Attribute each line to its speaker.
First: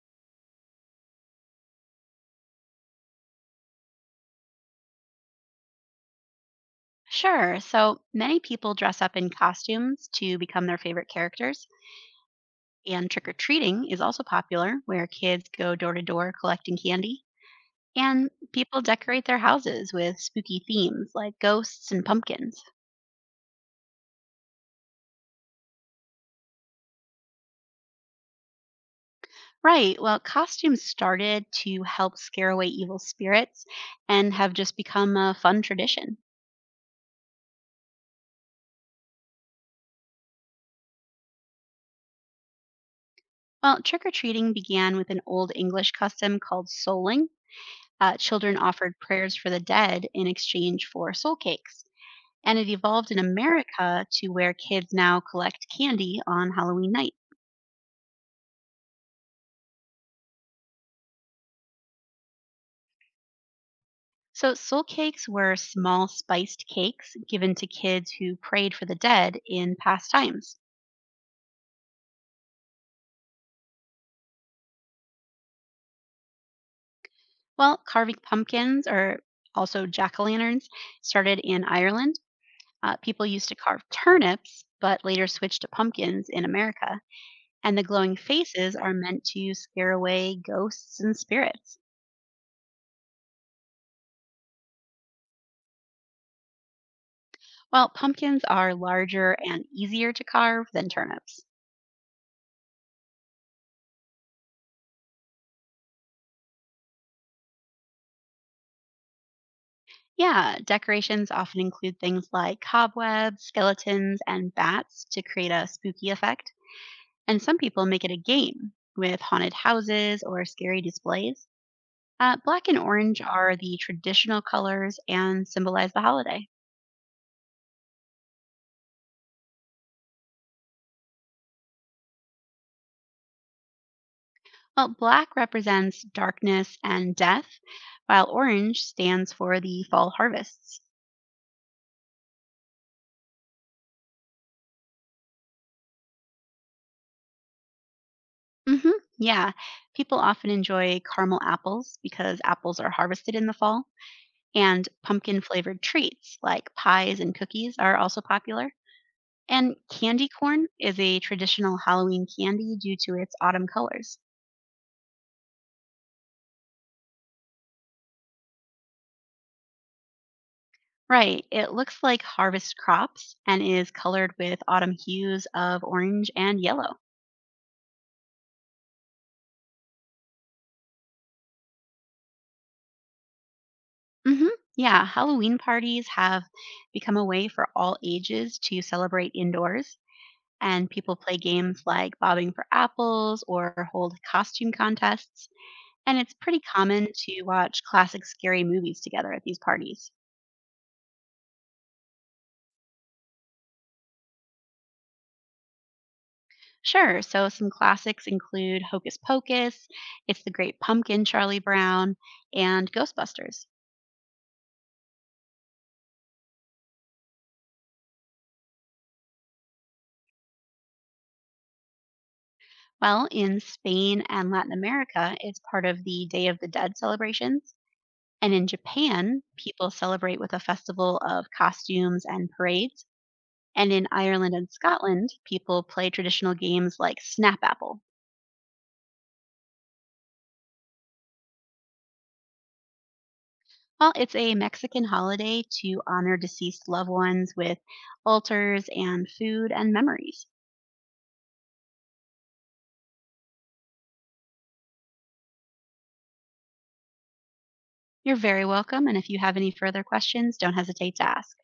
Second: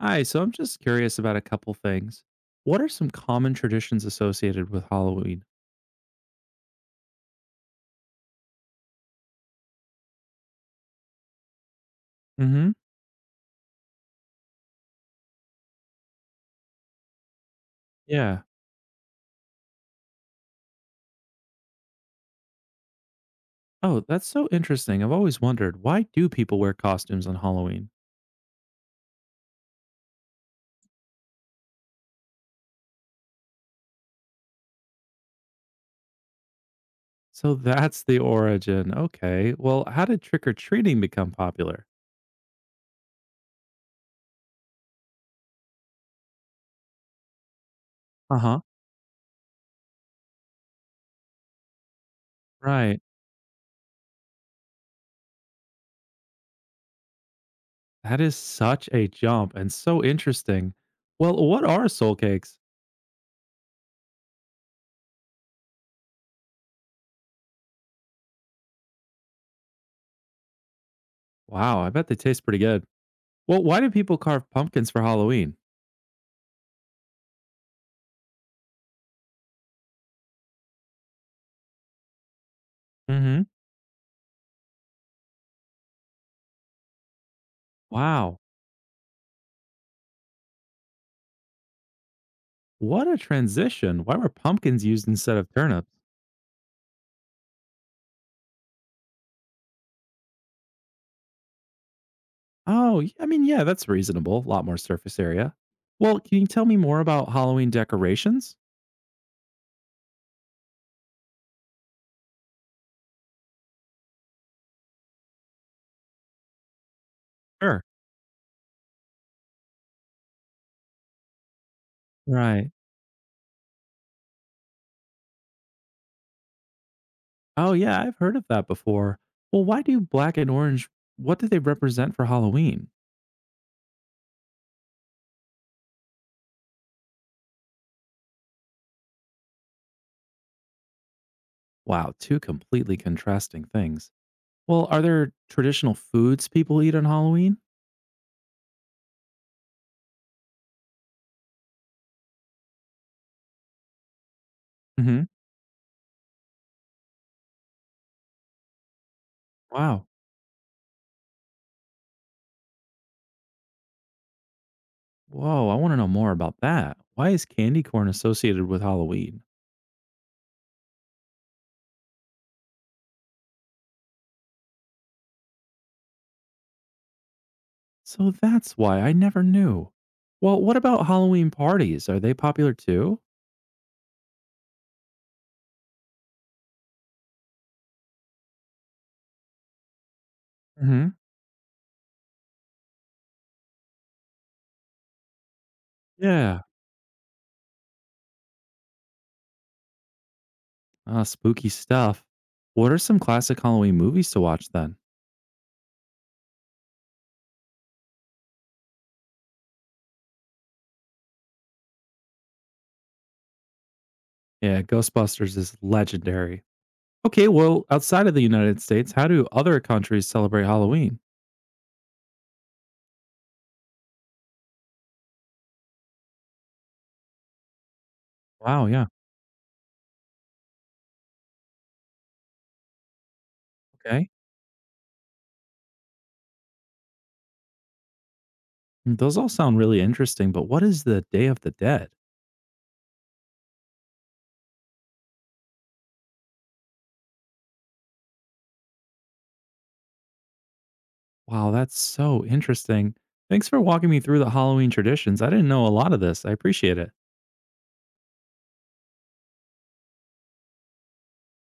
Speaker 1: Hi, so I'm just curious about a couple things. What are some common traditions associated with Halloween?
Speaker 2: Sure. So many people dress up in costumes to become their favorite characters,
Speaker 1: Hmm.
Speaker 2: and trick or treating is also popular, where kids go door to door collecting candy. And
Speaker 1: Yeah.
Speaker 2: people decorate their houses with spooky themes like ghosts and pumpkins.
Speaker 1: Oh, that's so interesting. I've always wondered, why do people wear costumes on Halloween?
Speaker 2: Right. Well, costumes started to help scare away evil spirits and have just become a fun tradition.
Speaker 1: So that's the origin. Okay. Well, how did trick or treating become popular?
Speaker 2: Well, trick or treating began with an old English custom called souling.
Speaker 1: Uh
Speaker 2: Children
Speaker 1: huh.
Speaker 2: offered prayers for the dead in exchange for soul cakes. And it
Speaker 1: Right.
Speaker 2: evolved in America to where kids now collect candy on Halloween night.
Speaker 1: That is such a jump and so interesting. Well, what are soul cakes?
Speaker 2: So, soul cakes were small spiced cakes given to kids who prayed for the dead in past times.
Speaker 1: Wow, I bet they taste pretty good. Well, why do people carve pumpkins for Halloween?
Speaker 2: Well, carving pumpkins or also jack o' lanterns started in Ireland.
Speaker 1: Mm
Speaker 2: People
Speaker 1: hmm.
Speaker 2: used to carve turnips, but later switched to pumpkins in America. And the glowing
Speaker 1: Wow.
Speaker 2: faces are meant to scare away ghosts and spirits.
Speaker 1: What a transition. Why were pumpkins used instead of turnips?
Speaker 2: Well, pumpkins are larger and easier to carve than turnips.
Speaker 1: Oh, I mean, yeah, that's reasonable. A lot more surface area. Well, can you tell me more about Halloween decorations?
Speaker 2: Yeah, decorations often include things like cobwebs, skeletons, and bats to create a spooky effect. And some
Speaker 1: Sure.
Speaker 2: people make it a game with haunted houses or scary displays. Black
Speaker 1: Right.
Speaker 2: and orange are the traditional colors and symbolize the holiday.
Speaker 1: Oh, yeah, I've heard of that before. Well, why do black and orange, what do they represent for Halloween?
Speaker 2: Well, black represents darkness and death, while orange stands for the fall harvests.
Speaker 1: Wow, two completely contrasting things. Well, are there traditional foods people eat on Halloween?
Speaker 2: hmm yeah, people often enjoy caramel apples because apples are harvested in the fall. And
Speaker 1: Hmm.
Speaker 2: pumpkin flavored treats like pies and cookies are also popular. And
Speaker 1: Wow.
Speaker 2: candy corn is a traditional Halloween candy due to its autumn colors.
Speaker 1: Whoa, I want to know more about that. Why is candy corn associated with Halloween?
Speaker 2: Right, it looks like harvest crops and is colored with autumn hues of orange and yellow.
Speaker 1: So that's why I never knew. Well, what about Halloween parties? Are they popular too?
Speaker 2: Mhm. Yeah, Halloween parties have become a way for all ages to celebrate indoors, and
Speaker 1: Hmm.
Speaker 2: people play games like bobbing for apples or hold costume contests, and it's pretty
Speaker 1: Yeah.
Speaker 2: common to watch classic scary movies together at these parties.
Speaker 1: Ah, spooky stuff. What are some classic Halloween movies to watch then?
Speaker 2: Sure, so some classics include Hocus Pocus, It's the Great Pumpkin, Charlie Brown, and Ghostbusters.
Speaker 1: Yeah, Ghostbusters is legendary. Okay, well, outside of the United States, how do other countries celebrate Halloween?
Speaker 2: Well, in Spain and Latin America, it's part of the Day of the Dead celebrations. And in
Speaker 1: Wow, yeah.
Speaker 2: Japan, people celebrate with a festival of costumes and parades. And in
Speaker 1: Okay.
Speaker 2: Ireland and Scotland, people play traditional games like Snap Apple.
Speaker 1: Mm, those all sound really interesting, but what is the Day of the Dead?
Speaker 2: Well, it's a Mexican holiday to honor deceased loved ones with altars and food and memories.
Speaker 1: Wow, that's so interesting. Thanks for walking me through the Halloween traditions. I didn't know a lot of this. I appreciate it.
Speaker 2: You're very welcome. And if you have any further questions, don't hesitate to ask.